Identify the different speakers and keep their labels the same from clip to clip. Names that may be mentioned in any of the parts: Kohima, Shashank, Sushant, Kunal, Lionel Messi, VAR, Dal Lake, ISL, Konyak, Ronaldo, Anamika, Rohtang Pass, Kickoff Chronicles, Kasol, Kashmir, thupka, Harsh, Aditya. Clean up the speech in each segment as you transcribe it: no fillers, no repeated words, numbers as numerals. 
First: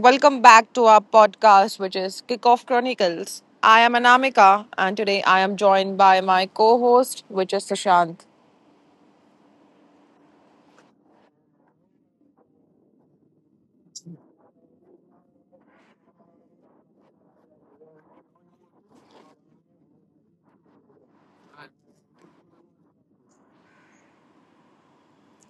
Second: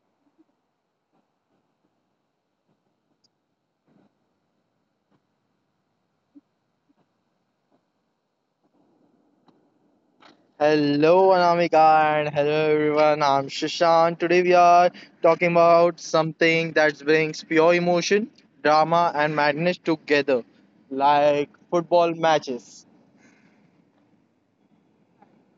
Speaker 1: Welcome back to our podcast, which is Kickoff Chronicles. I am Anamika, and today I am joined by my co host, which is Sushant.
Speaker 2: Hello, Anamika, and hello, everyone. I'm Shashank. Today, we are talking about something that brings pure emotion, drama, and madness together, like football matches.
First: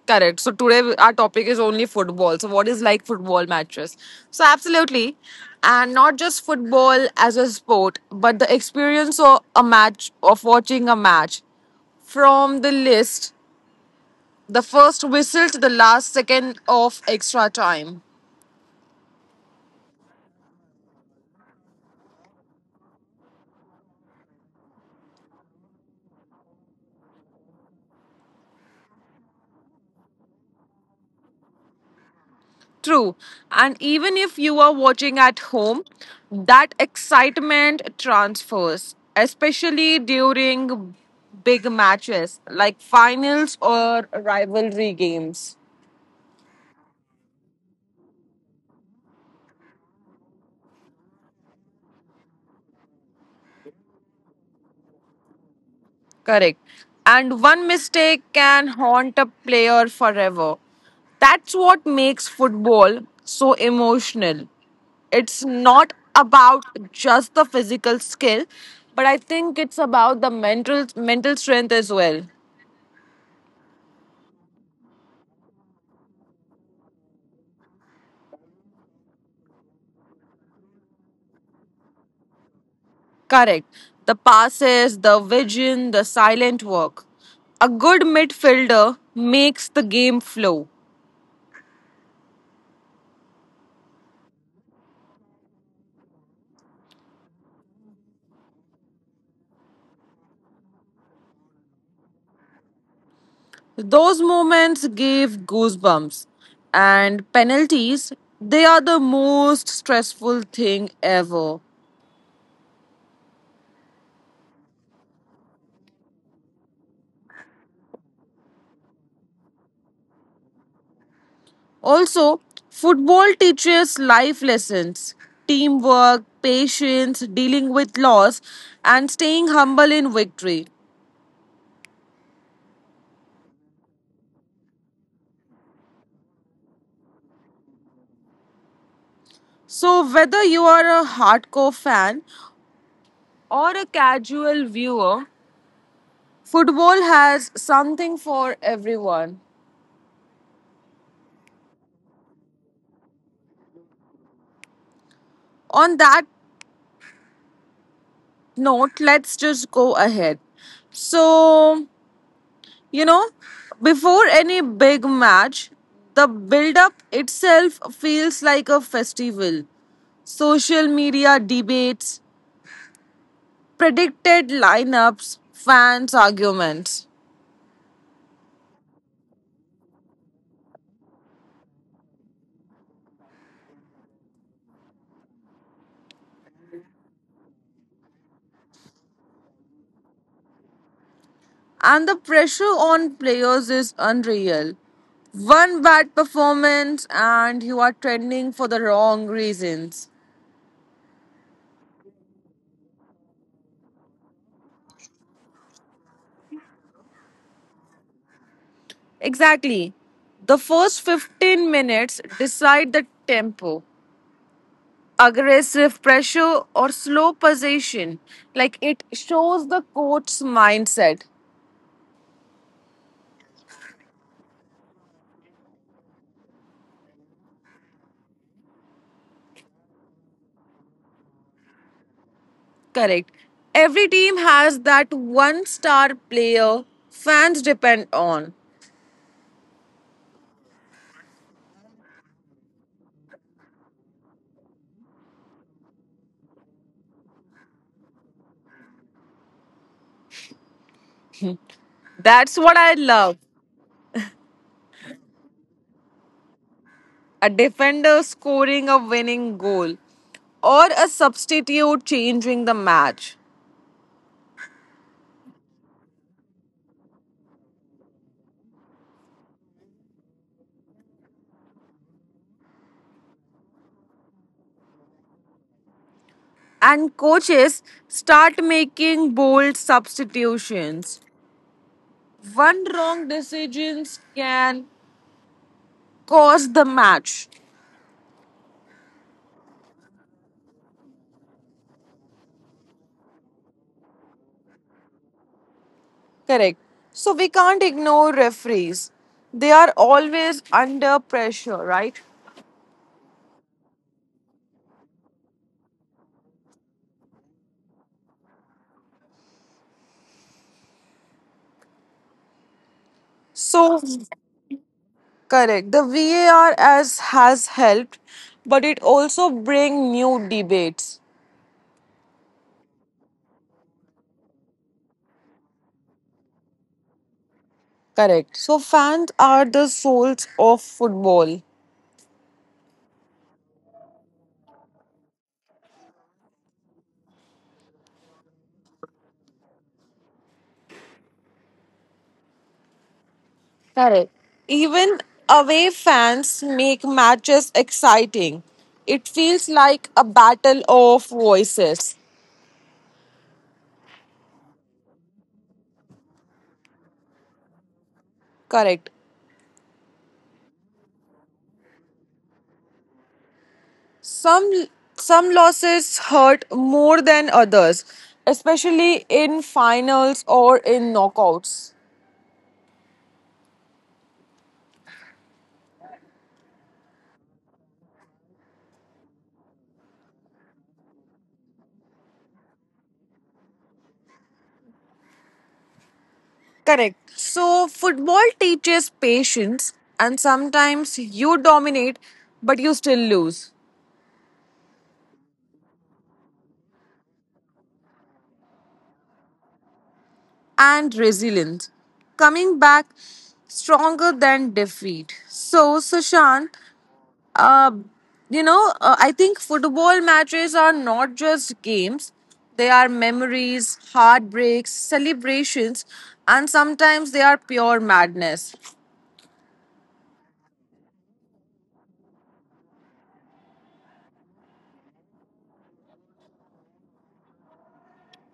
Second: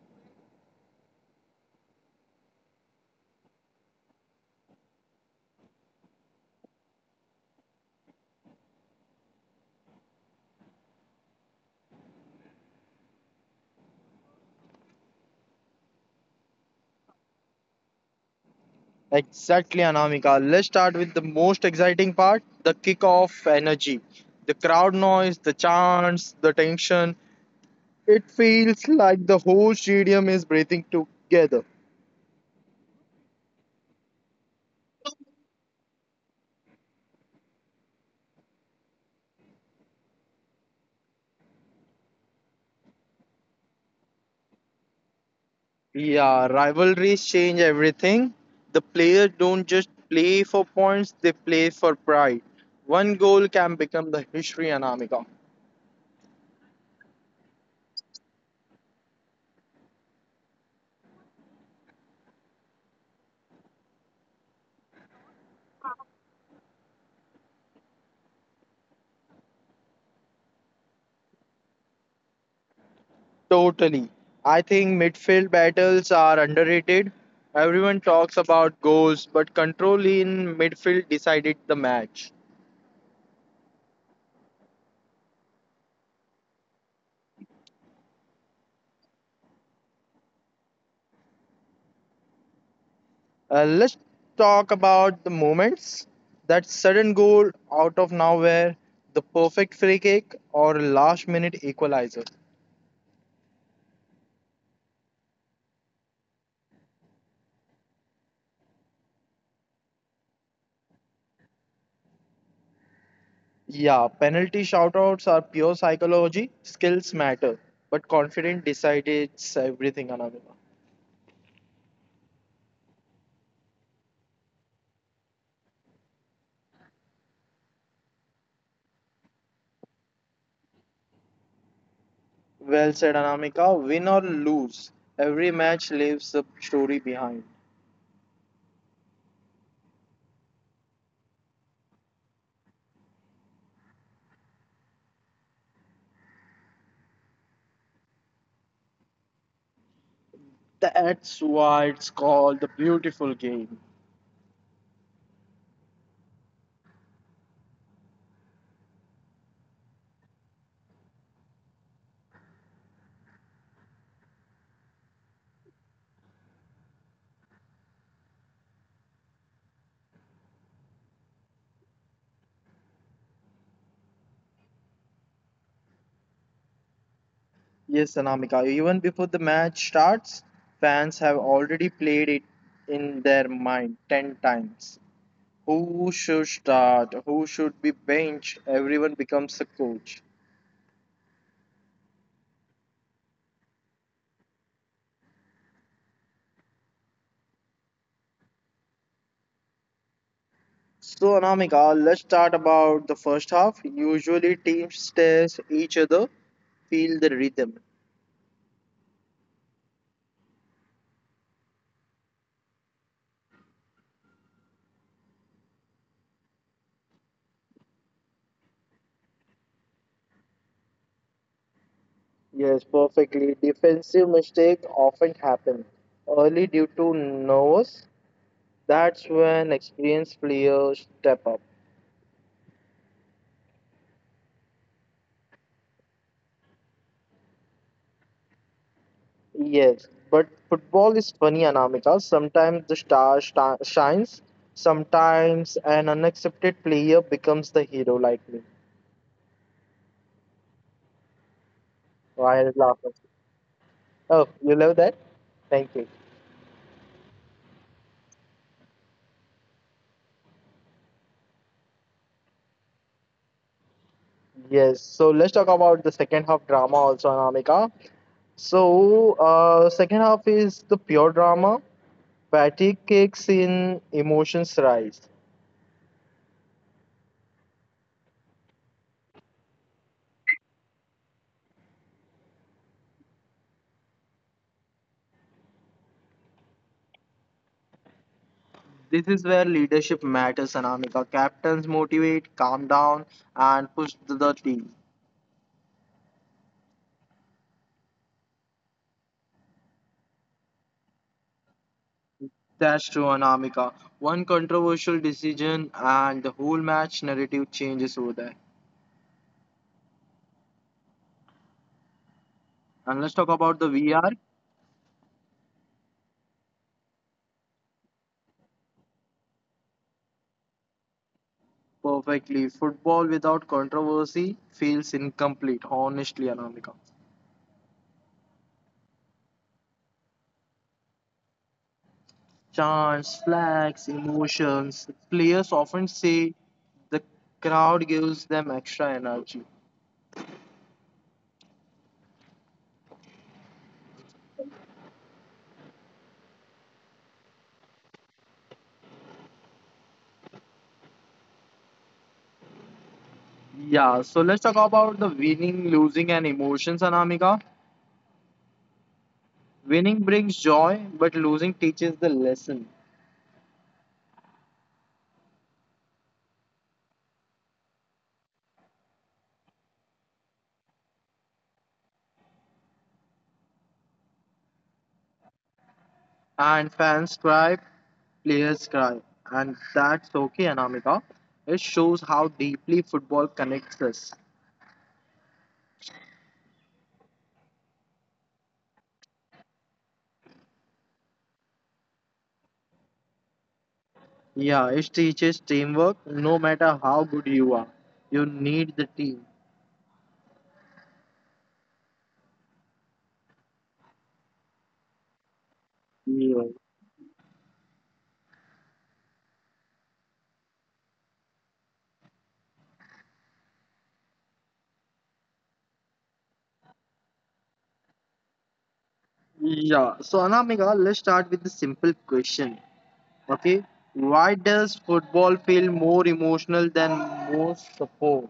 Speaker 1: Correct. So today our topic is only football. So what is like football matches? So absolutely, and not just football as a sport, but the experience of a match, of watching a match, from the list, the first whistle to the last second of extra time.
Speaker 2: Exactly, Anamika. Let's start with the most exciting part the kickoff energy. The crowd noise, the chants, the tension. It feels like the whole stadium is breathing together.
Speaker 1: True. And even if you are watching at home, that excitement transfers, especially during big matches like finals or rivalry games.
Speaker 2: Yeah, rivalries change everything. The players don't just play for points, they play for pride. One goal can become the history Anamika.
Speaker 1: Correct. And one mistake can haunt a player forever. That's what makes football so emotional. It's not about just the physical skill, but I think it's about the mental strength as well.
Speaker 2: Totally. I think midfield battles are underrated. Everyone talks about goals, but control in midfield decided the match.
Speaker 1: Correct. The passes, the vision, the silent work. A good midfielder makes the game flow.
Speaker 2: Let's talk about the moments. That sudden goal out of nowhere, the perfect free kick, or last minute equalizer.
Speaker 1: Those moments gave goosebumps. And penalties, they are the most stressful thing ever.
Speaker 2: Yeah, penalty shoutouts are pure psychology. Skills matter, but confident decides everything, Anamika.
Speaker 1: Also, football teaches life lessons teamwork, patience, dealing with loss, and staying humble in victory.
Speaker 2: Well said, Anamika. Win or lose, every match leaves a story behind.
Speaker 1: So, whether you are a hardcore fan or a casual viewer, football has something for everyone.
Speaker 2: That's why it's called the beautiful game.
Speaker 1: On that note, let's just go ahead. So, you know, before any big match, the build up itself feels like a festival. Social media debates, predicted lineups, fans' arguments.
Speaker 2: Yes, Anamika. Even before the match starts, fans have already played it in their mind 10 times. Who should start? Who should be benched? Everyone becomes a coach.
Speaker 1: And the pressure on players is unreal. One bad performance, and you are trending for the wrong reasons.
Speaker 2: So Anamika, let's start about the first half. Usually teams test each other, feel the rhythm.
Speaker 1: Exactly. The first 15 minutes decide the tempo. Aggressive pressure or slow possession. Like it shows the coach's mindset.
Speaker 2: Yes, perfectly. Defensive mistake often happen early due to nerves. That's when experienced players step up.
Speaker 1: Correct. Every team has that one star player fans depend on.
Speaker 2: Yes, but football is funny, Anamika. Sometimes the star shines. Sometimes an unaccepted player becomes the hero, like me.
Speaker 1: That's
Speaker 2: Why
Speaker 1: what
Speaker 2: are
Speaker 1: I
Speaker 2: you
Speaker 1: love.
Speaker 2: Oh, you love that? Thank you.
Speaker 1: A defender scoring a winning goal or a substitute changing the match.
Speaker 2: Yes, so let's talk about the second half drama also, Anamika. So, second half is the pure drama. Patty kicks in, emotions rise.
Speaker 1: And coaches start making bold substitutions. One wrong decisions can cause the match.
Speaker 2: This is where leadership matters, Anamika. Captains motivate, calm down, and push the team.
Speaker 1: Correct. So we can't ignore referees. They are always under pressure, right?
Speaker 2: That's true, Anamika. One controversial decision, and the whole match narrative changes over there. And let's talk about the
Speaker 1: So
Speaker 2: VR
Speaker 1: correct. The VAR as has helped, but it also bring new debates.
Speaker 2: perfectly. Football without controversy feels incomplete, honestly, Anamika.
Speaker 1: Correct. So fans are the souls of football.
Speaker 2: Chants, flags, emotions. Players often say the crowd gives them extra energy.
Speaker 1: Correct. Even away fans make matches exciting. It feels like a battle of voices.
Speaker 2: Yeah, so let's talk about the winning, losing, and emotions, Anamika.
Speaker 1: Correct.
Speaker 2: Winning brings joy, but losing teaches the lesson.
Speaker 1: Some some losses hurt more than others, especially in finals or in knockouts.
Speaker 2: And fans cry, players cry. And that's okay, Anamika. It shows how deeply football connects us.
Speaker 1: Correct. So football teaches patience and sometimes you dominate but you still lose
Speaker 2: Yeah, it teaches teamwork no matter how good you are. You need the team.
Speaker 1: and resilience. Coming back stronger than defeat. So Sushan,
Speaker 2: Yeah.
Speaker 1: uh, I think football matches are not just games. They are memories, heartbreaks, celebrations, and sometimes they are pure madness.
Speaker 2: Yeah, so Anamika, let's start with the simple question. Okay, why does football feel more emotional than most support?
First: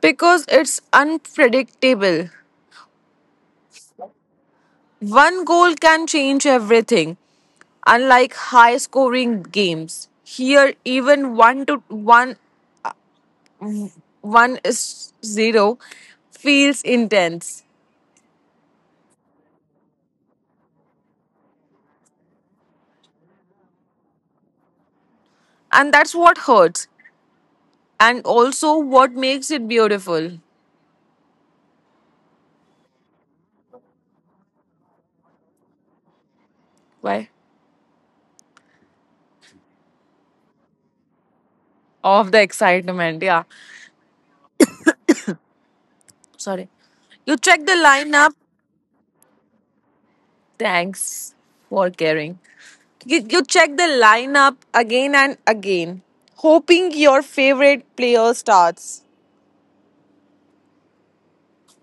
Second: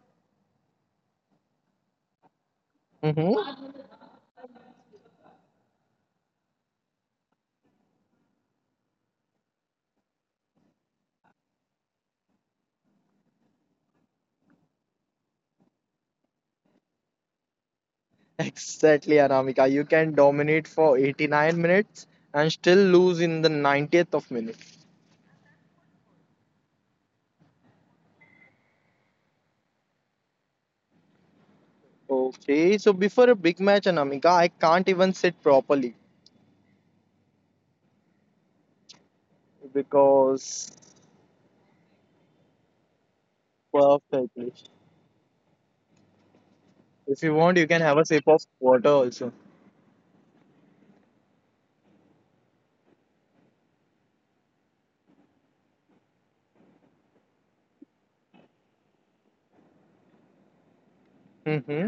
Speaker 1: Because it's unpredictable.
Speaker 2: Mm-hmm.
Speaker 1: One goal can change everything, unlike high scoring games. Here, even 1 to 1, 1 is 0 feels intense.
Speaker 2: Exactly, Anamika. You can dominate for 89 minutes and still lose in the 90th of minute.
Speaker 1: And that's what hurts, and also what makes it beautiful.
Speaker 2: Okay, so before a big match, Anamika, I can't even sit properly
Speaker 1: Why?
Speaker 2: because
Speaker 1: Of the excitement, yeah.
Speaker 2: perfectly.
Speaker 1: Sorry.
Speaker 2: If you
Speaker 1: You
Speaker 2: want, you
Speaker 1: check the
Speaker 2: can have a sip
Speaker 1: lineup.
Speaker 2: of water also.
Speaker 1: Thanks for caring. You check the lineup again and again, hoping your favorite player starts.
Speaker 2: Mm-hmm.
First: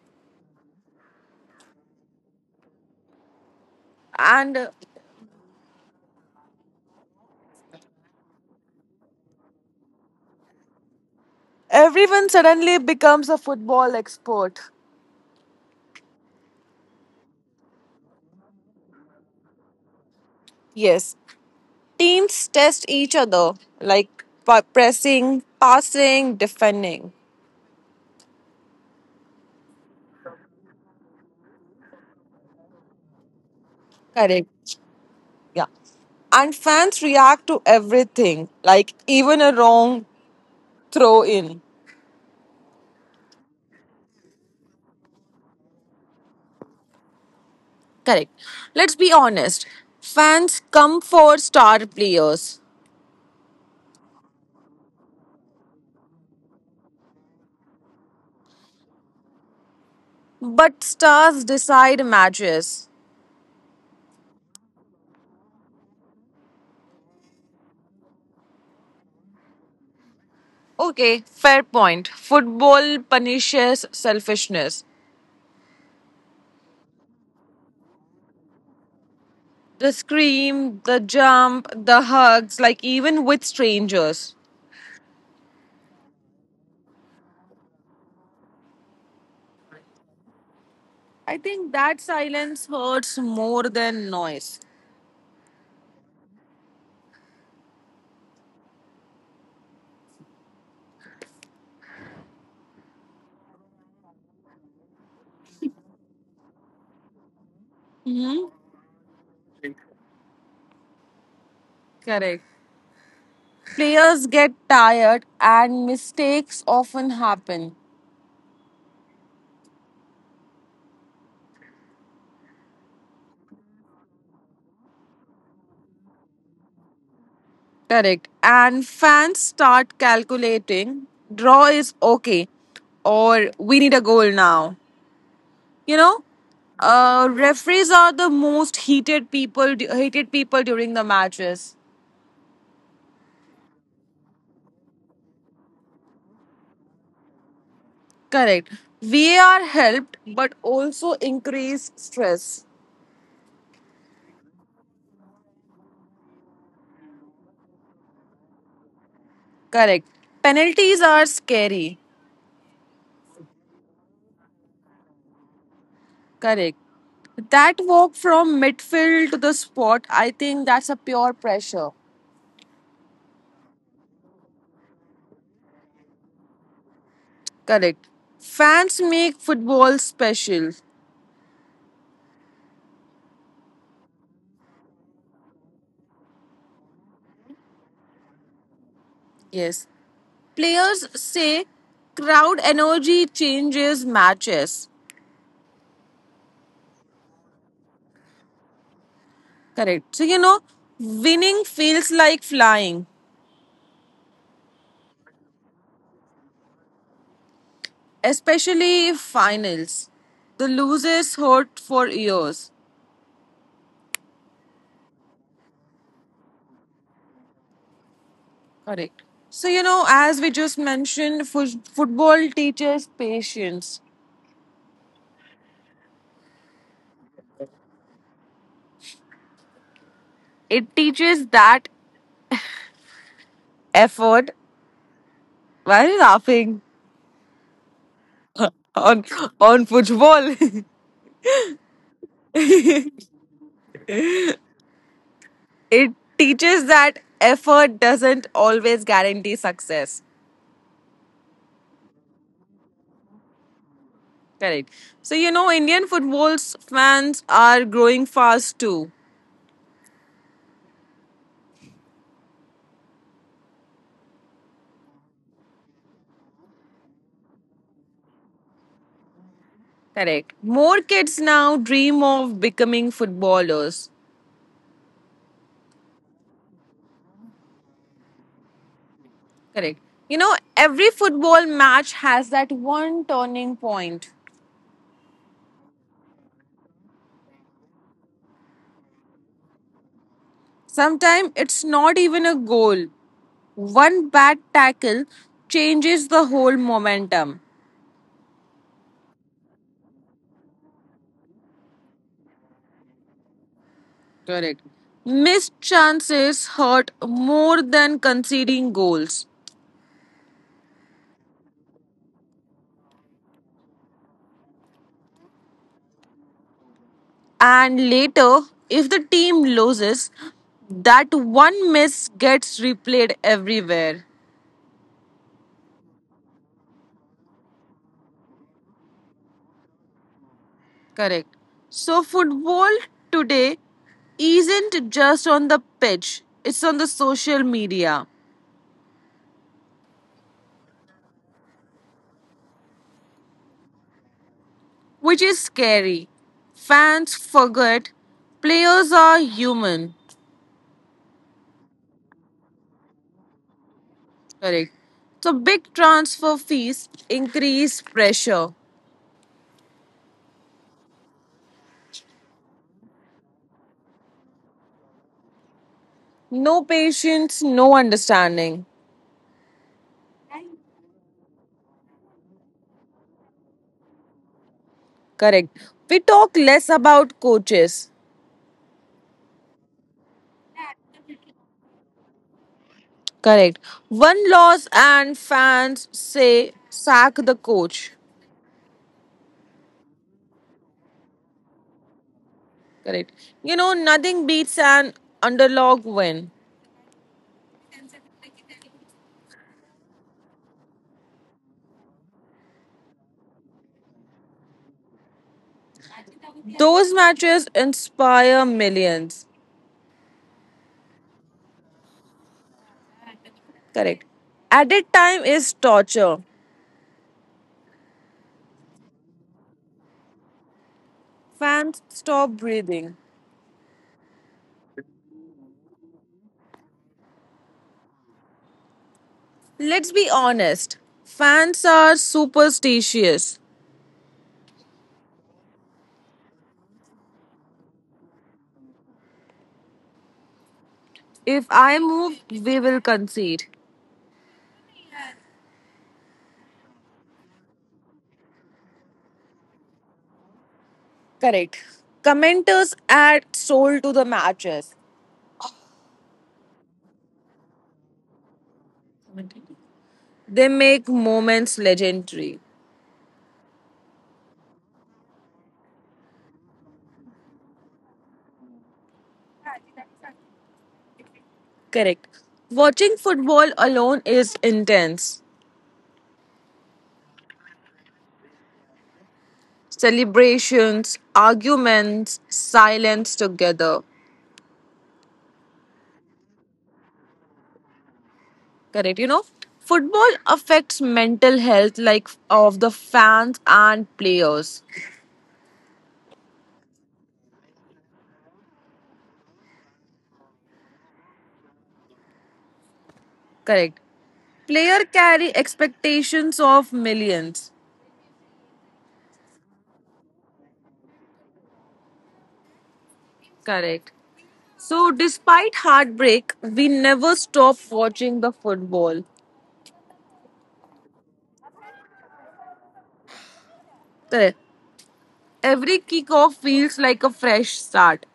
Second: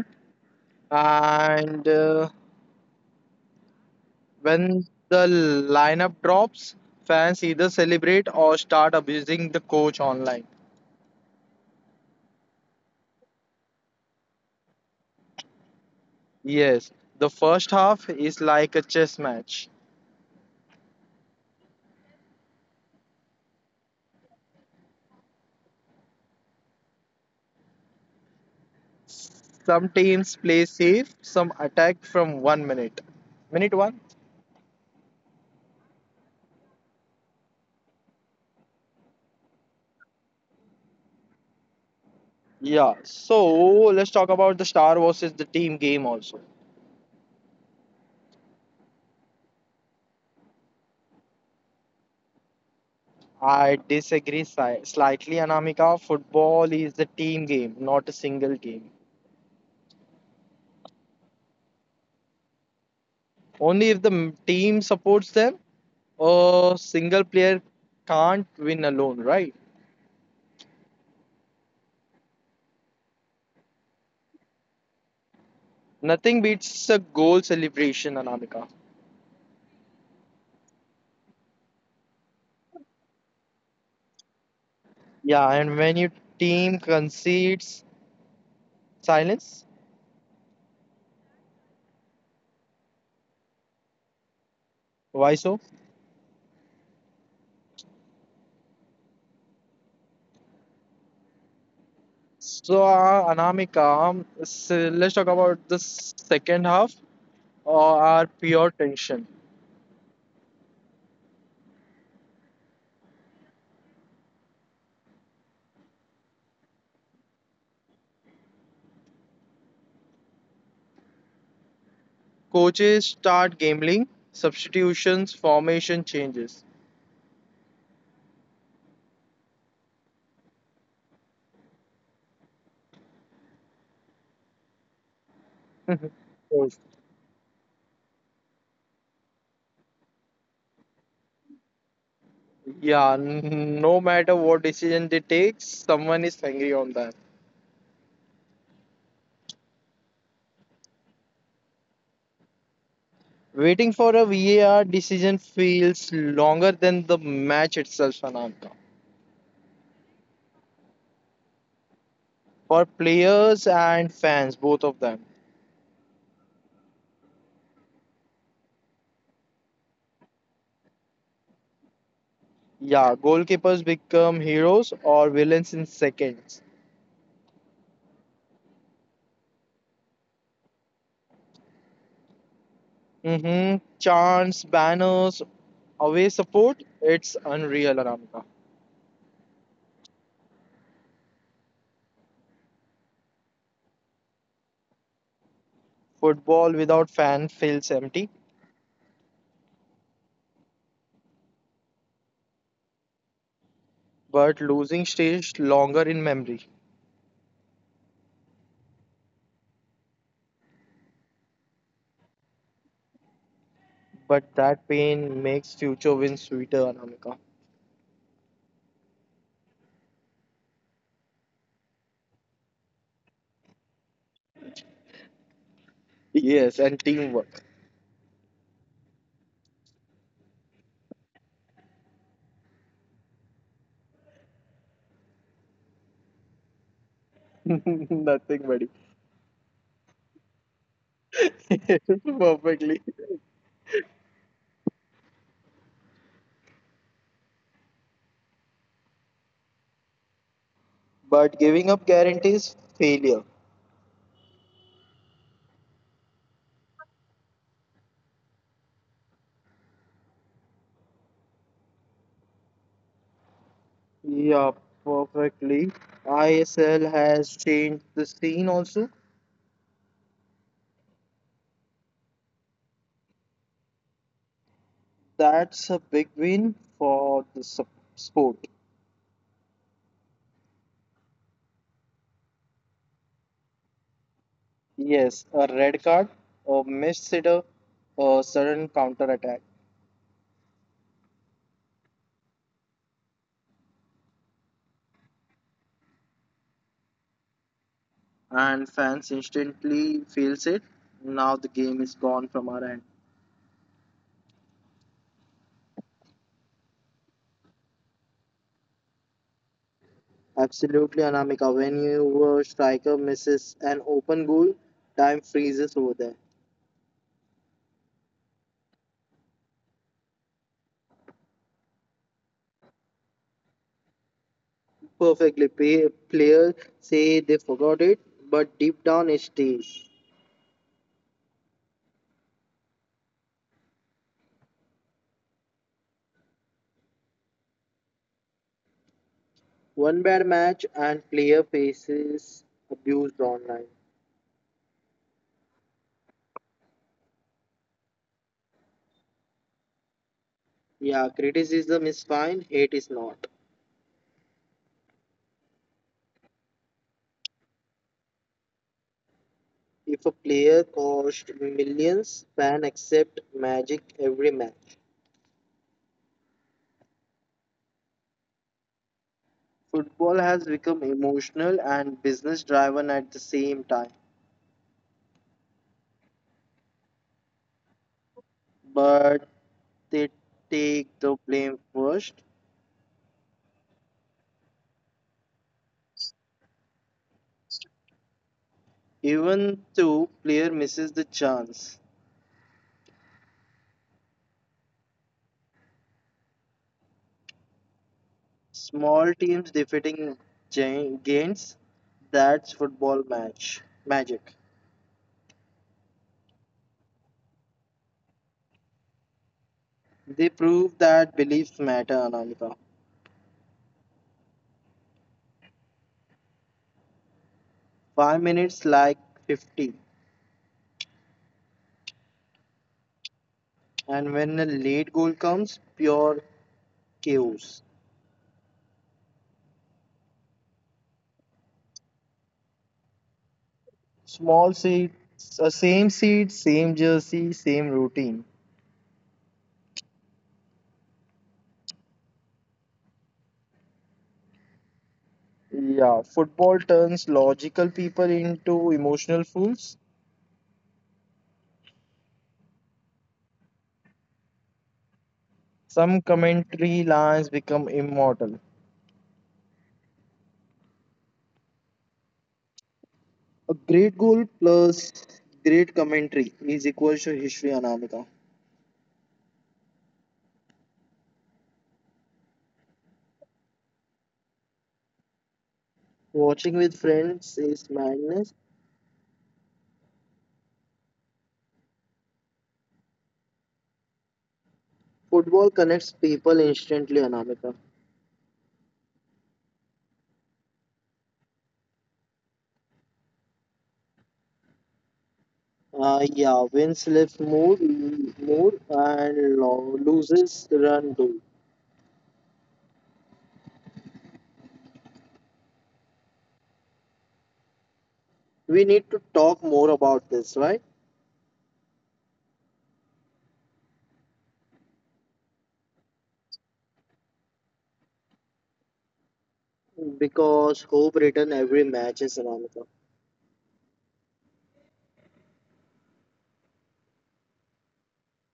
Speaker 2: And
Speaker 1: And
Speaker 2: when the lineup drops, fans either celebrate or start abusing the coach online.
Speaker 1: everyone suddenly becomes a football expert.
Speaker 2: Yes, the first half is like a chess match.
Speaker 1: Yes. Teams test each other, like pressing, passing, defending.
Speaker 2: Some teams play safe, some attack from 1 minute. Minute one?
Speaker 1: Correct. Yeah. And fans react to everything, like even a wrong throw in.
Speaker 2: Yeah, so let's talk about the star versus the team game also.
Speaker 1: Correct. Let's be honest. Fans come for star players,
Speaker 2: I disagree slightly, Anamika. Football is the team game, not a single game.
Speaker 1: but stars decide matches.
Speaker 2: Only if the team supports them, a single player can't win alone, right?
Speaker 1: Okay, fair point. Football punishes selfishness.
Speaker 2: Nothing beats a goal celebration, Anamika.
Speaker 1: The scream, the jump, the hugs, like even with strangers.
Speaker 2: Yeah, and when your team concedes silence,
Speaker 1: I think that silence hurts more than noise.
Speaker 2: why so? So, Anamika, let's talk about the second half or our
Speaker 1: hmm
Speaker 2: pure tension.
Speaker 1: Correct. Players get tired and mistakes often happen.
Speaker 2: Coaches start gambling, substitutions, formation changes.
Speaker 1: Correct. And fans start calculating draw is okay or we need a goal now. You know?
Speaker 2: Yes.
Speaker 1: Referees are the most heated people hated people during the matches.
Speaker 2: Yeah, no matter what decision they take, someone is angry on that.
Speaker 1: Correct. VAR helped but also increased stress.
Speaker 2: Waiting for a VAR decision feels longer than the match itself, Anamka.
Speaker 1: Correct. Penalties are scary.
Speaker 2: For players and fans, both of them.
Speaker 1: Correct. That walk from midfield to the spot, I think that's a pure pressure.
Speaker 2: Yeah, goalkeepers become heroes or villains in seconds.
Speaker 1: Correct. Fans make football special.
Speaker 2: Mm-hmm. Chants, banners, away support. It's unreal, Anamika.
Speaker 1: Yes. Players say crowd energy changes matches.
Speaker 2: Football without fan feels empty,
Speaker 1: Correct. So, winning feels like flying,
Speaker 2: but losing stays longer in memory.
Speaker 1: especially finals. The losers hurt for years.
Speaker 2: But that pain makes future wins sweeter, Anamika.
Speaker 1: Correct. So, as we just mentioned, football teaches patience.
Speaker 2: Yes, and teamwork.
Speaker 1: It teaches that effort. Why are you laughing?
Speaker 2: Nothing, buddy.
Speaker 1: on football?
Speaker 2: Perfectly.
Speaker 1: it teaches that effort doesn't always guarantee success.
Speaker 2: But giving up guarantees failure.
Speaker 1: Correct. So, Indian football fans are growing fast too.
Speaker 2: Yeah, perfectly. ISL has changed the scene also.
Speaker 1: Correct. More kids now dream of becoming footballers.
Speaker 2: That's a big win for the sport.
Speaker 1: Correct. You know, every football match has that one turning point.
Speaker 2: Yes, a red card, a missed sitter, a sudden counter attack,
Speaker 1: Sometimes it's not even a goal. One bad tackle changes the whole momentum.
Speaker 2: and fans instantly feels it. Now the game is gone from our end.
Speaker 1: Correct. Missed chances hurt more than conceding goals.
Speaker 2: Absolutely, Anamika. When your striker misses an open goal, time freezes over there.
Speaker 1: And later, if the team loses, that one miss gets replayed everywhere.
Speaker 2: Perfectly. Players say they forgot it, but deep down it stays.
Speaker 1: Correct. So, football today isn't just on the pitch, it's on the social media,
Speaker 2: One bad match and player faces abuse online.
Speaker 1: which is scary. Fans forget players are human.
Speaker 2: Yeah, criticism is fine, hate is not.
Speaker 1: Correct. So, big transfer fees increase pressure.
Speaker 2: If a player cost millions, fans accept magic every match.
Speaker 1: No patience, no understanding.
Speaker 2: Football has become emotional and business driven at the same time,
Speaker 1: Correct. We talk less about coaches.
Speaker 2: but they take the blame first,
Speaker 1: Correct. One loss and fans say sack the coach.
Speaker 2: even though player misses the chance.
Speaker 1: Correct. You know, nothing beats an underdog win.
Speaker 2: Small teams defeating giants. That's football match magic.
Speaker 1: Those matches inspire millions.
Speaker 2: They prove that beliefs matter, Anamika.
Speaker 1: Correct. Added time is torture.
Speaker 2: 5 minutes like 50,
Speaker 1: Fans stop breathing.
Speaker 2: and when a late goal comes, pure chaos.
Speaker 1: Let's be honest. Fans are superstitious.
Speaker 2: Small seed, same seed, same jersey, same routine.
Speaker 1: If I move, we will concede.
Speaker 2: Yeah, football turns logical people into emotional fools.
Speaker 1: Correct. Commenters add soul to the matches.
Speaker 2: Some commentary lines become immortal.
Speaker 1: They make moments legendary.
Speaker 2: A great goal plus great commentary is equal to history, Anamika.
Speaker 1: Correct. Watching football alone is intense.
Speaker 2: Watching with friends is madness.
Speaker 1: Celebrations, arguments, silence together.
Speaker 2: Football connects people instantly, Anamika.
Speaker 1: Correct. You know, football affects mental health like of the fans and players.
Speaker 2: Yeah, wins lifts more, and loses run goal.
Speaker 1: Correct. Player carry expectations of millions.
Speaker 2: We need to talk more about this, right?
Speaker 1: Correct. So, despite heartbreak, we never stop watching the football.
Speaker 2: Because hope written every match is Anamika.
Speaker 1: Correct. Every kickoff feels like a fresh start.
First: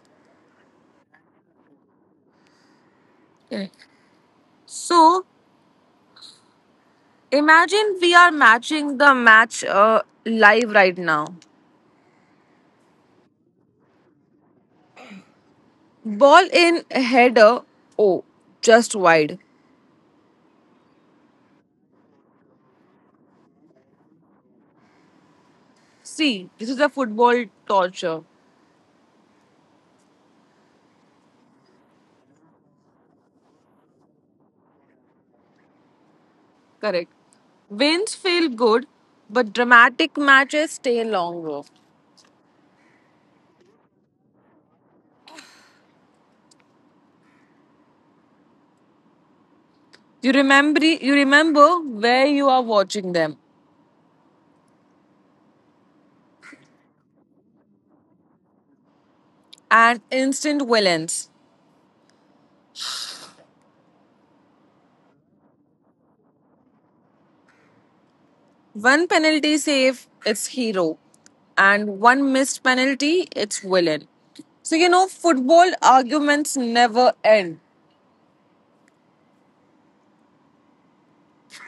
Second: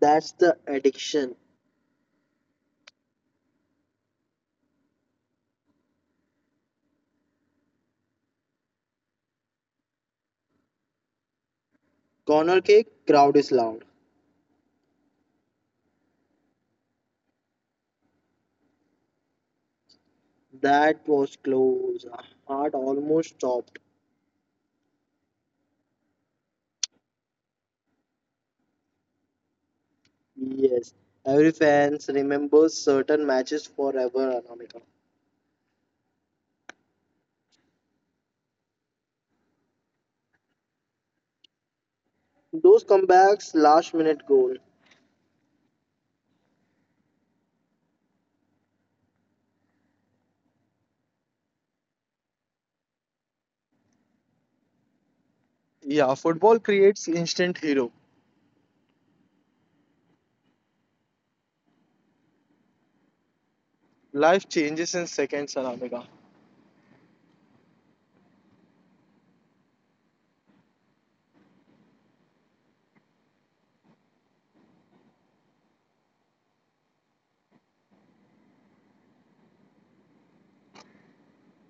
Speaker 2: That's the addiction.
Speaker 1: So, imagine we are matching the match live right now.
Speaker 2: Corner kick, crowd is loud.
Speaker 1: Ball in, header, oh, just wide.
Speaker 2: That was close. Heart almost stopped.
Speaker 1: See, this is a football torture.
Speaker 2: Yes, every fans remembers certain matches forever, Anamika.
Speaker 1: Correct. Wins feel good, but dramatic matches stay longer.
Speaker 2: Those comebacks, last minute goal.
Speaker 1: You remember where you are watching them.
Speaker 2: Yeah, football creates instant hero.
Speaker 1: And instant villains.
Speaker 2: Life changes in seconds, Anamika.
Speaker 1: One penalty save, it's hero, and one missed penalty, it's villain. So, you know, football arguments never end.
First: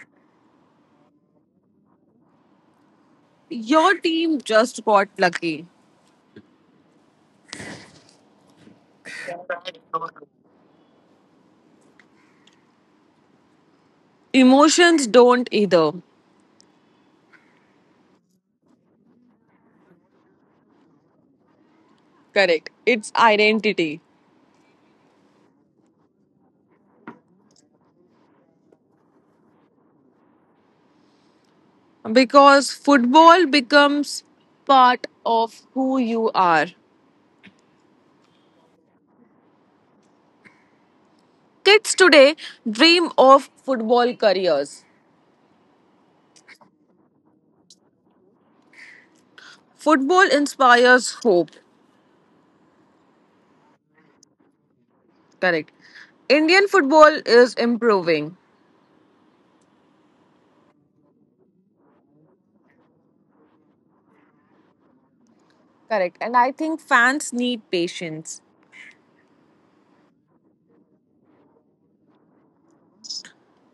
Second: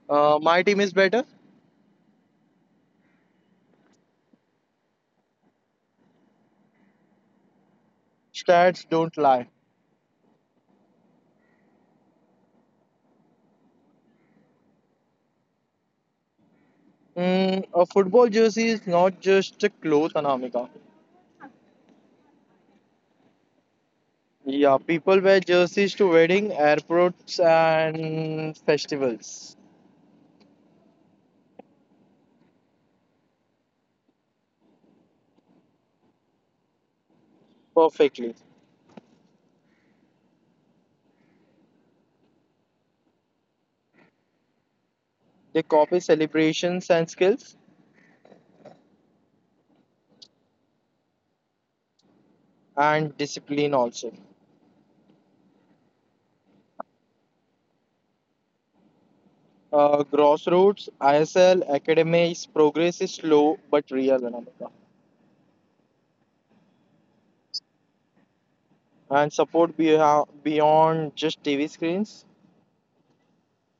Speaker 2: My team is better.
Speaker 1: Your team just got lucky.
Speaker 2: Stats don't lie.
Speaker 1: Emotions don't either.
Speaker 2: Mm, a football jersey is not just a cloth, Anamika.
Speaker 1: Correct. It's identity.
Speaker 2: Yeah, people wear jerseys to wedding, airports, and festivals.
Speaker 1: Because football becomes part of who you are.
Speaker 2: Perfectly.
Speaker 1: Kids today dream of football careers.
Speaker 2: They copy celebrations and skills
Speaker 1: Football inspires hope.
Speaker 2: and discipline also.
Speaker 1: Correct. Indian football is improving.
Speaker 2: Grassroots, ISL, academics, progress is slow but real, Anamika.
Speaker 1: Correct. And I think fans need patience.
Speaker 2: And support beyond just TV screens.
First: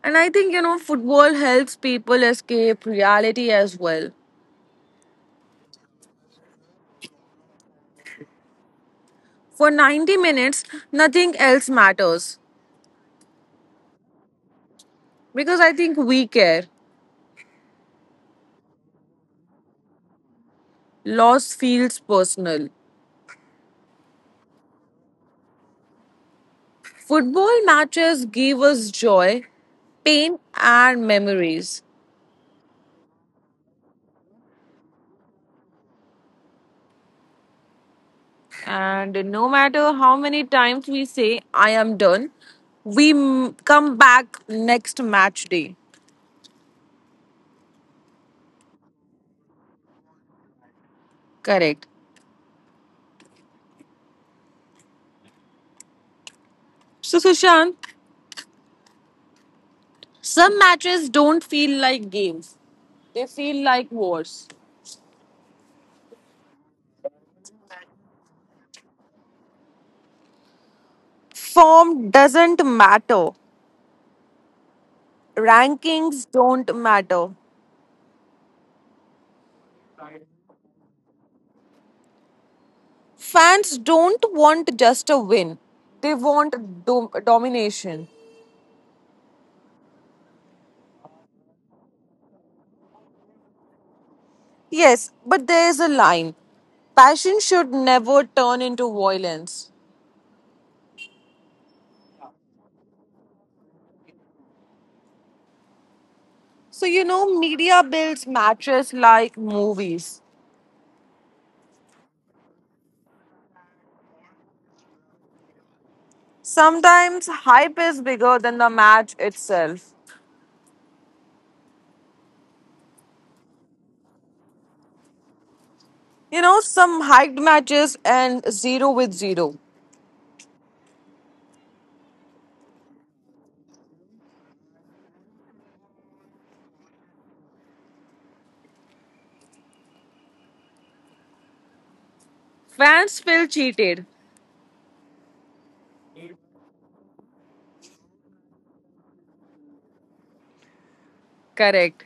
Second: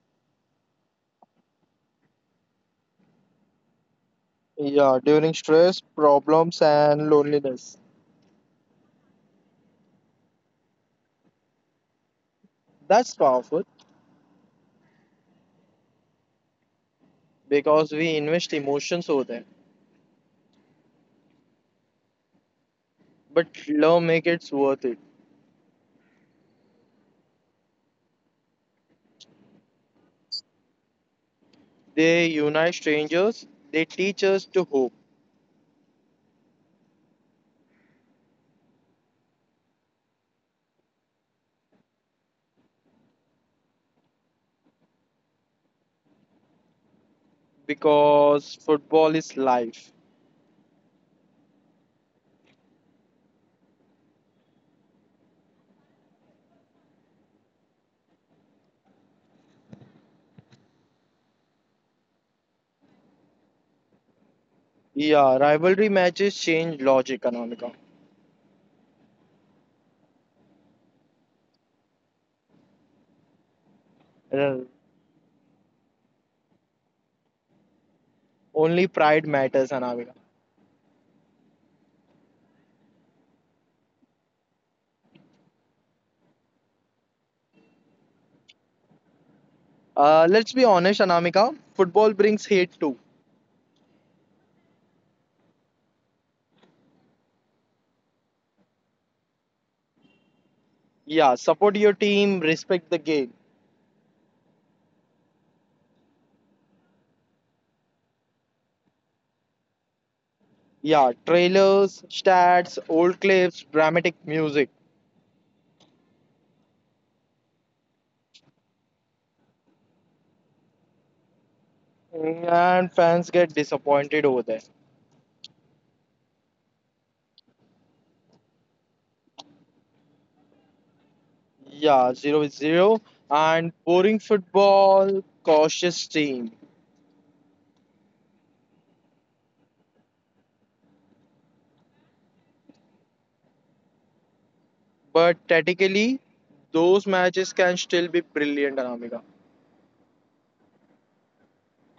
Speaker 1: And I think, football helps people escape reality as well.
Speaker 2: Yeah, during stress, problems, and loneliness.
Speaker 1: For 90 minutes, nothing else matters.
Speaker 2: That's powerful
Speaker 1: Because I think we care.
Speaker 2: because we invest emotions over them.
Speaker 1: Loss feels personal.
Speaker 2: But love makes it worth it.
Speaker 1: Football matches give us joy, pain, and memories.
Speaker 2: They unite strangers, they teach us to hope
Speaker 1: And no matter how many times we say, I am done, come back next match day.
Speaker 2: because football is life.
Speaker 1: Correct. So, Sushant, some matches don't feel like games, they feel like wars.
Speaker 2: Yeah, rivalry matches change logic, Anamika.
Speaker 1: Form doesn't matter.
Speaker 2: Uh,
Speaker 1: Rankings don't matter.
Speaker 2: Only pride matters, Anamika.
Speaker 1: Fans don't want just a win, they want domination.
Speaker 2: Let's be honest, Anamika. Football brings hate too.
Speaker 1: Yes, but there is a line. Passion should never turn into violence.
Speaker 2: Yeah, support your team, respect the game.
Speaker 1: So, media builds matches like movies.
Speaker 2: Yeah, trailers, stats, old clips, dramatic music.
Speaker 1: Sometimes hype is bigger than the match itself.
Speaker 2: And fans get disappointed over there.
Speaker 1: You know, some hiked matches and zero with zero.
Speaker 2: Yeah, zero is zero. And boring football, cautious team.
Speaker 1: Fans feel cheated.
Speaker 2: But tactically, those matches can still be brilliant, Anamika.
Speaker 1: Correct.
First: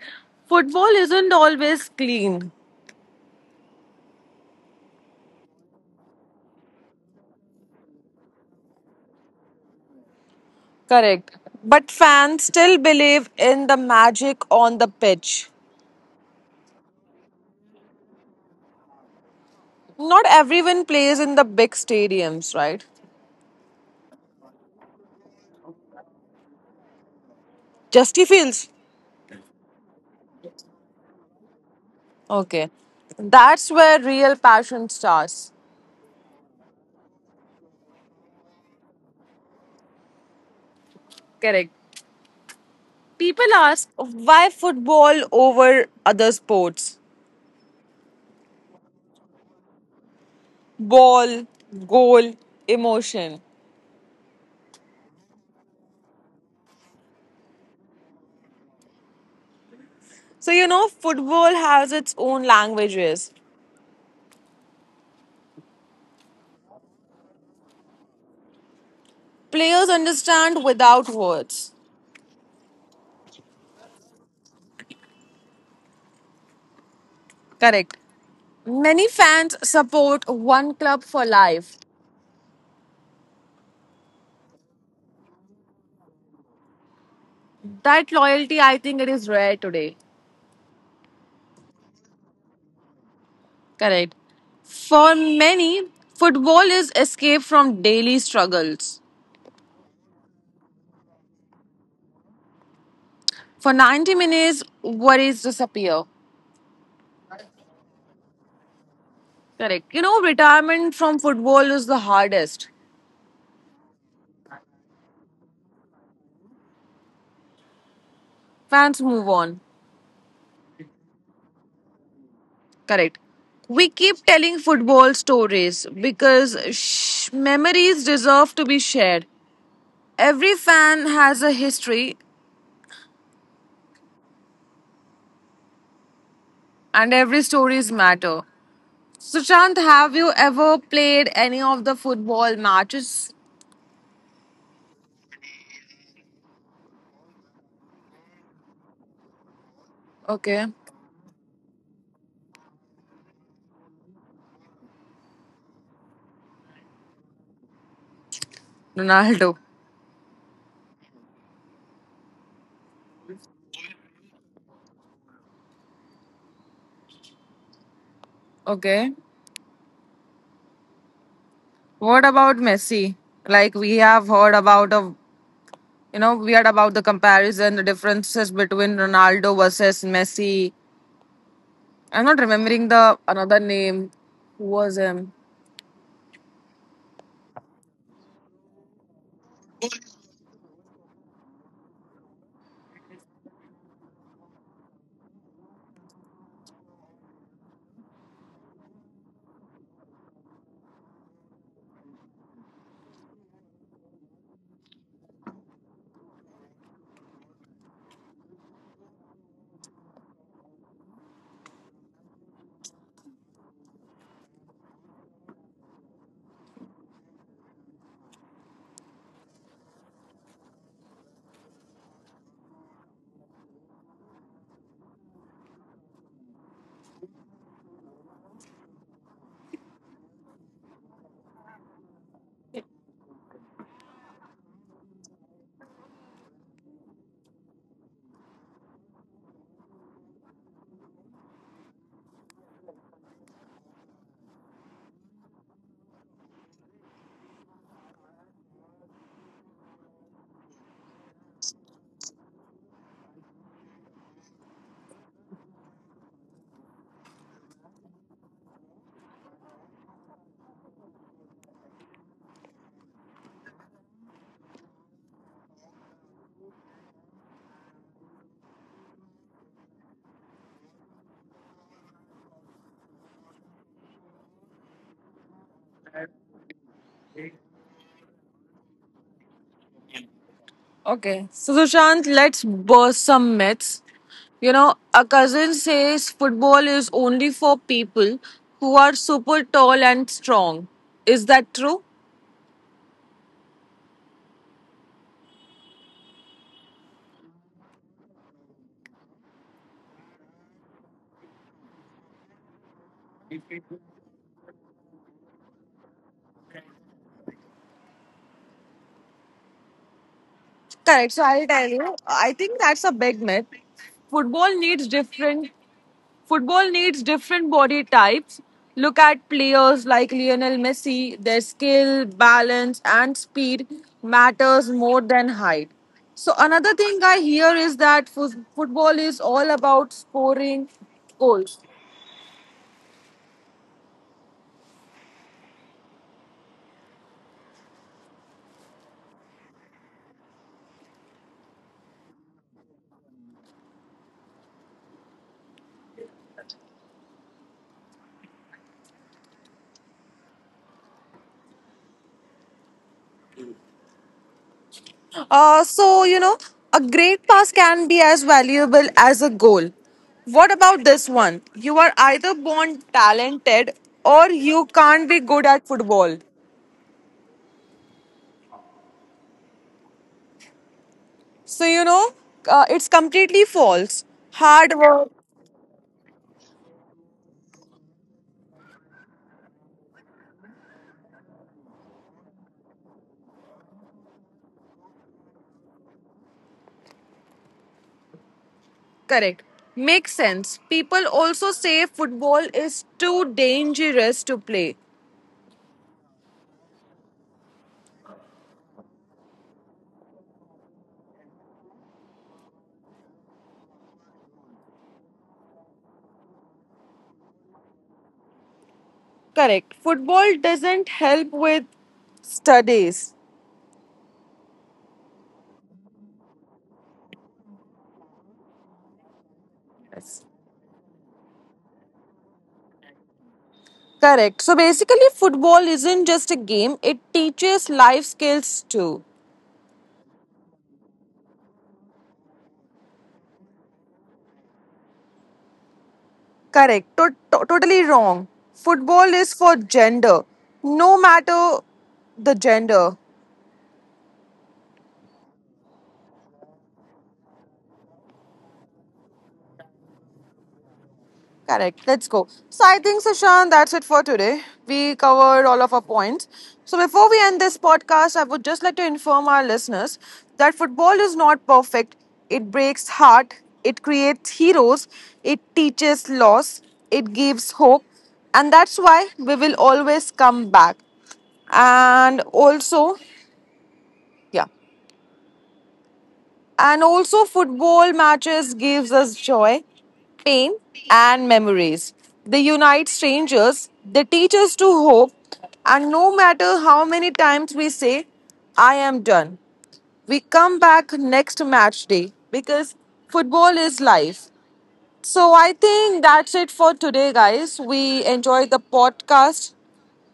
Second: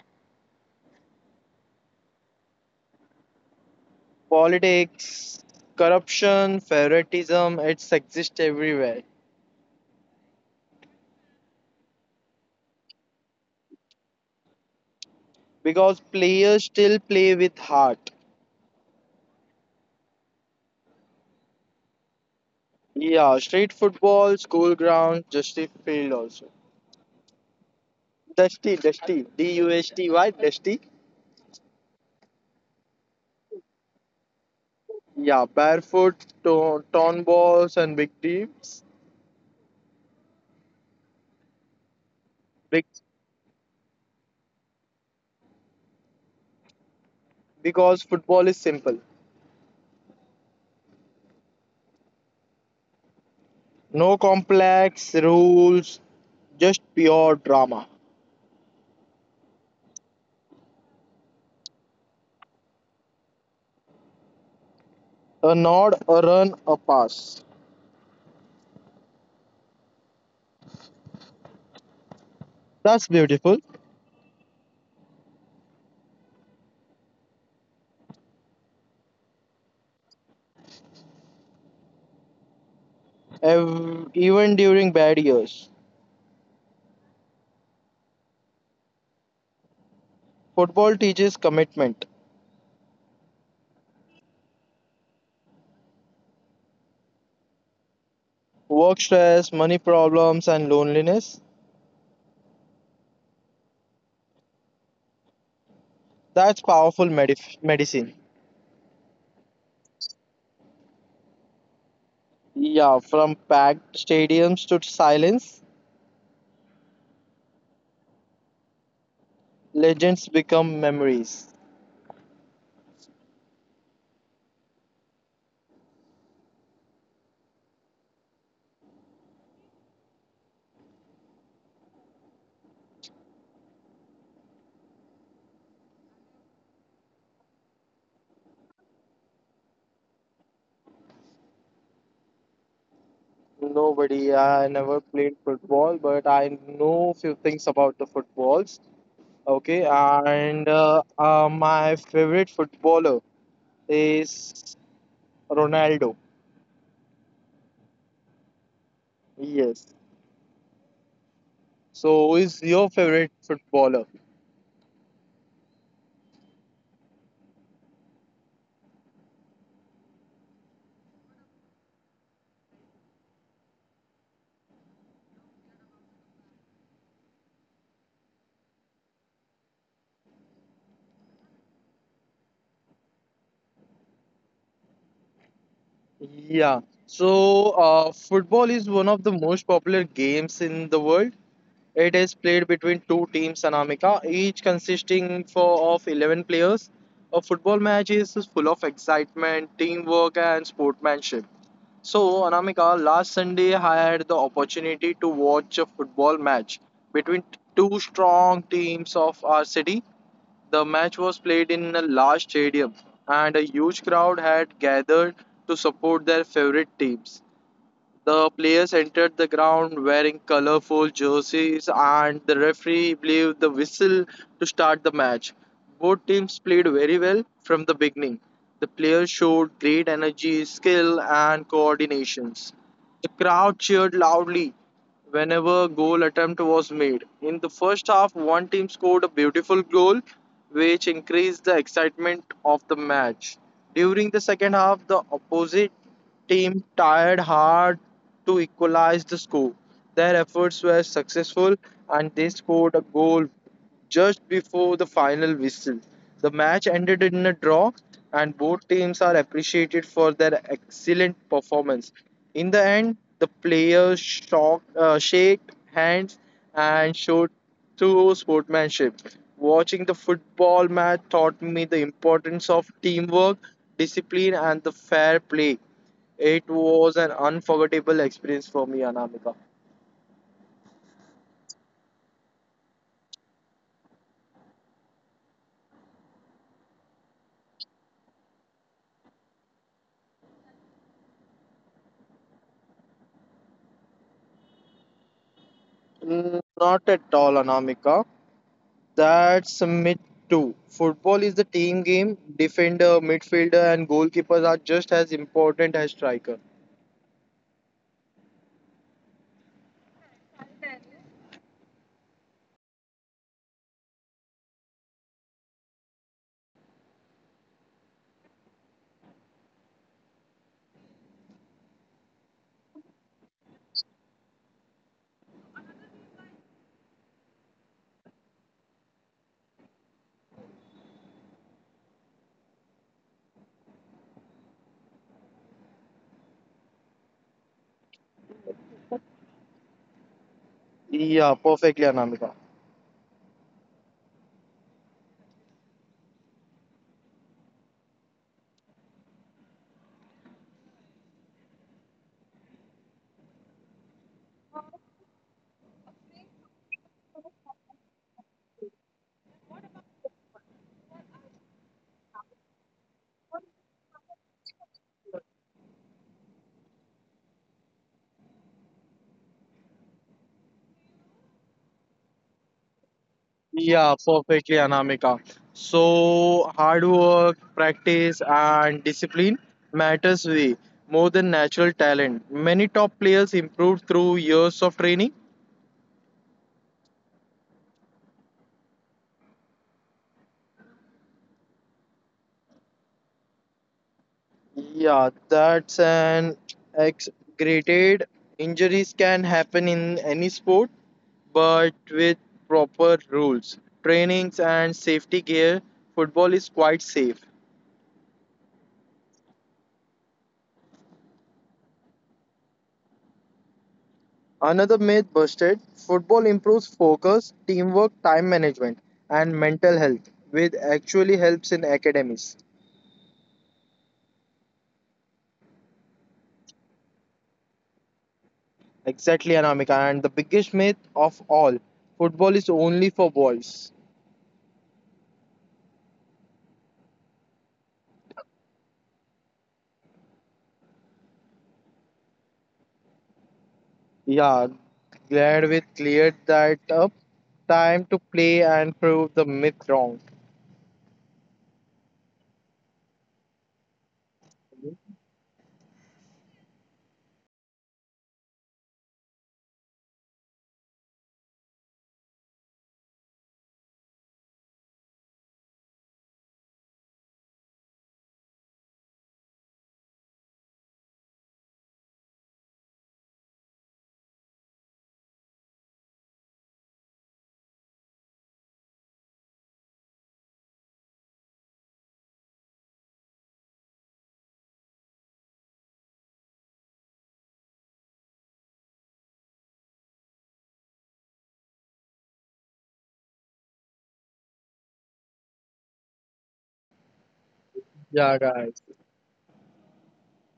Speaker 1: Football isn't always clean.
Speaker 2: Politics, corruption, favoritism, it's exists everywhere.
Speaker 1: Correct. But fans still believe in the magic on the pitch.
Speaker 2: Because players still play with heart.
Speaker 1: Not everyone plays in the big stadiums, right?
Speaker 2: Yeah, street football, school ground, dusty field also.
Speaker 1: Just he feels.
Speaker 2: D U S T Y, dusty.
Speaker 1: Okay. That's where real passion
Speaker 2: Yeah,
Speaker 1: starts.
Speaker 2: barefoot, torn balls, and big teams.
Speaker 1: Correct.
Speaker 2: Big,
Speaker 1: People ask why football over other sports?
Speaker 2: because football is simple.
Speaker 1: Ball, goal, emotion.
Speaker 2: No complex rules, just pure drama.
Speaker 1: So, you know, football has its own languages.
Speaker 2: A nod, a run, a pass.
Speaker 1: Players understand without words.
Speaker 2: That's beautiful.
Speaker 1: Correct. Many fans support one club for life.
Speaker 2: Even during bad years,
Speaker 1: That loyalty, I think, it is rare today.
Speaker 2: football teaches commitment.
Speaker 1: Correct. For many, football is escape from daily
Speaker 2: Work
Speaker 1: struggles.
Speaker 2: stress, money problems, and loneliness.
Speaker 1: For 90 minutes, worries disappear.
Speaker 2: That's powerful medicine.
Speaker 1: Correct. You know, retirement from football is the hardest.
Speaker 2: Yeah, from packed stadiums to silence,
Speaker 1: Fans move on.
Speaker 2: legends become memories.
Speaker 1: Correct. We keep telling football stories because memories deserve to be shared. Every fan has a history and every stories matter. Sushant, have you ever played any of the football matches?
Speaker 2: Nobody, I never played football, but I know few things about the footballs. Okay,
Speaker 1: Okay.
Speaker 2: and my favorite footballer is Ronaldo.
Speaker 1: Ronaldo.
Speaker 2: Yes. So, who is your favorite footballer?
Speaker 1: Okay. What about Messi? Like we have heard about of we heard about the comparison, the differences between Ronaldo versus Messi. I'm not remembering the another name. Who was him?
Speaker 2: Yeah. So, football is one of the most popular games in the world. It is played between two teams, Anamika, each consisting for, of 11 players. A football match is full of excitement, teamwork, and sportsmanship. So, Anamika, last Sunday I had the opportunity to watch a football match between two strong teams of our city. The match was played in a large stadium, and a huge crowd had gathered to support their favorite teams. The players entered the ground wearing colorful jerseys, and the referee blew the whistle to start the match. Both teams played very well from the beginning. The players showed great energy, skill, and coordinations. The crowd cheered loudly whenever a goal attempt was made. In the first half, one team scored a beautiful goal, which increased the excitement of the match. During the second half, the opposite team tried hard to equalize the score. Their efforts were successful and they scored a goal just before the final whistle. The match ended in a draw, and both teams are appreciated for their excellent performance. In the end, the players shake hands and showed true sportsmanship. Watching the football match taught me the importance of teamwork, discipline, and the fair play. It was an unforgettable experience for me, Anamika.
Speaker 1: Okay. So, Sushant, let's burst some myths. You know, a cousin says football is only for people who are super tall and strong. Is that true?
Speaker 2: Mm, not at all, Anamika. That's mid too. Football is the team game. Defender, midfielder, and goalkeepers are just as important as striker.
Speaker 1: Correct. So, I'll tell you. I think that's a big myth. Football needs different Football needs different body types. Look at players like Lionel Messi, their skill, balance, and speed matters more than height. So another thing I hear is that football is all about scoring goals.
Speaker 2: Yeah, perfectly, Anamika.
Speaker 1: So a great pass can be as valuable as a goal. What about this one? You are either born talented or you can't be good at football. So it's completely
Speaker 2: Yeah,
Speaker 1: false.
Speaker 2: perfectly,
Speaker 1: Hard
Speaker 2: Anamika.
Speaker 1: work.
Speaker 2: So hard work, practice, and discipline matters way more than natural talent. Many top players improve through years of training.
Speaker 1: Correct. Makes sense. People also say football is too dangerous to play.
Speaker 2: Yeah, that's an exaggerated. Injuries can happen in any sport, but with proper rules, trainings, and safety gear, football is quite safe.
Speaker 1: Correct. Football doesn't help with studies.
Speaker 2: Another myth busted football improves focus, teamwork, time management, and mental health,
Speaker 1: Yes.
Speaker 2: which actually helps in academies.
Speaker 1: Correct. So basically, football isn't just a game, it teaches life skills too.
Speaker 2: Exactly, Anamika. And the biggest myth of all football is only for boys.
Speaker 1: Correct. Totally wrong. Football is for gender, no matter the gender.
Speaker 2: Yeah, glad we cleared that up. Time to play and prove the myth wrong.
Speaker 1: Correct. Let's go. So I think, Sushant, that's it for today. We covered all of our points. So before we end this podcast, I would just like to inform our listeners that football is not perfect. It breaks heart. It creates heroes. It teaches loss. It gives hope. And that's why we will always come back. And also, yeah. And also, football matches gives us joy, pain, and memories. They unite strangers. They teach us to hope. And no matter how many times we say, I am done, we come back next match day because football is life. So I think that's it for today, guys.
Speaker 2: Yeah,
Speaker 1: We
Speaker 2: guys.
Speaker 1: enjoyed the podcast.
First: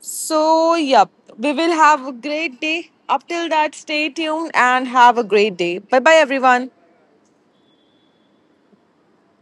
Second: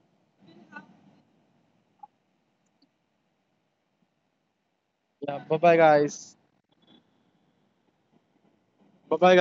Speaker 1: So, yep, we will have a great day. Up till that, stay tuned and have a
Speaker 2: Yeah,
Speaker 1: great
Speaker 2: bye bye,
Speaker 1: day. Bye bye,
Speaker 2: guys.
Speaker 1: everyone.
Speaker 2: Bye bye,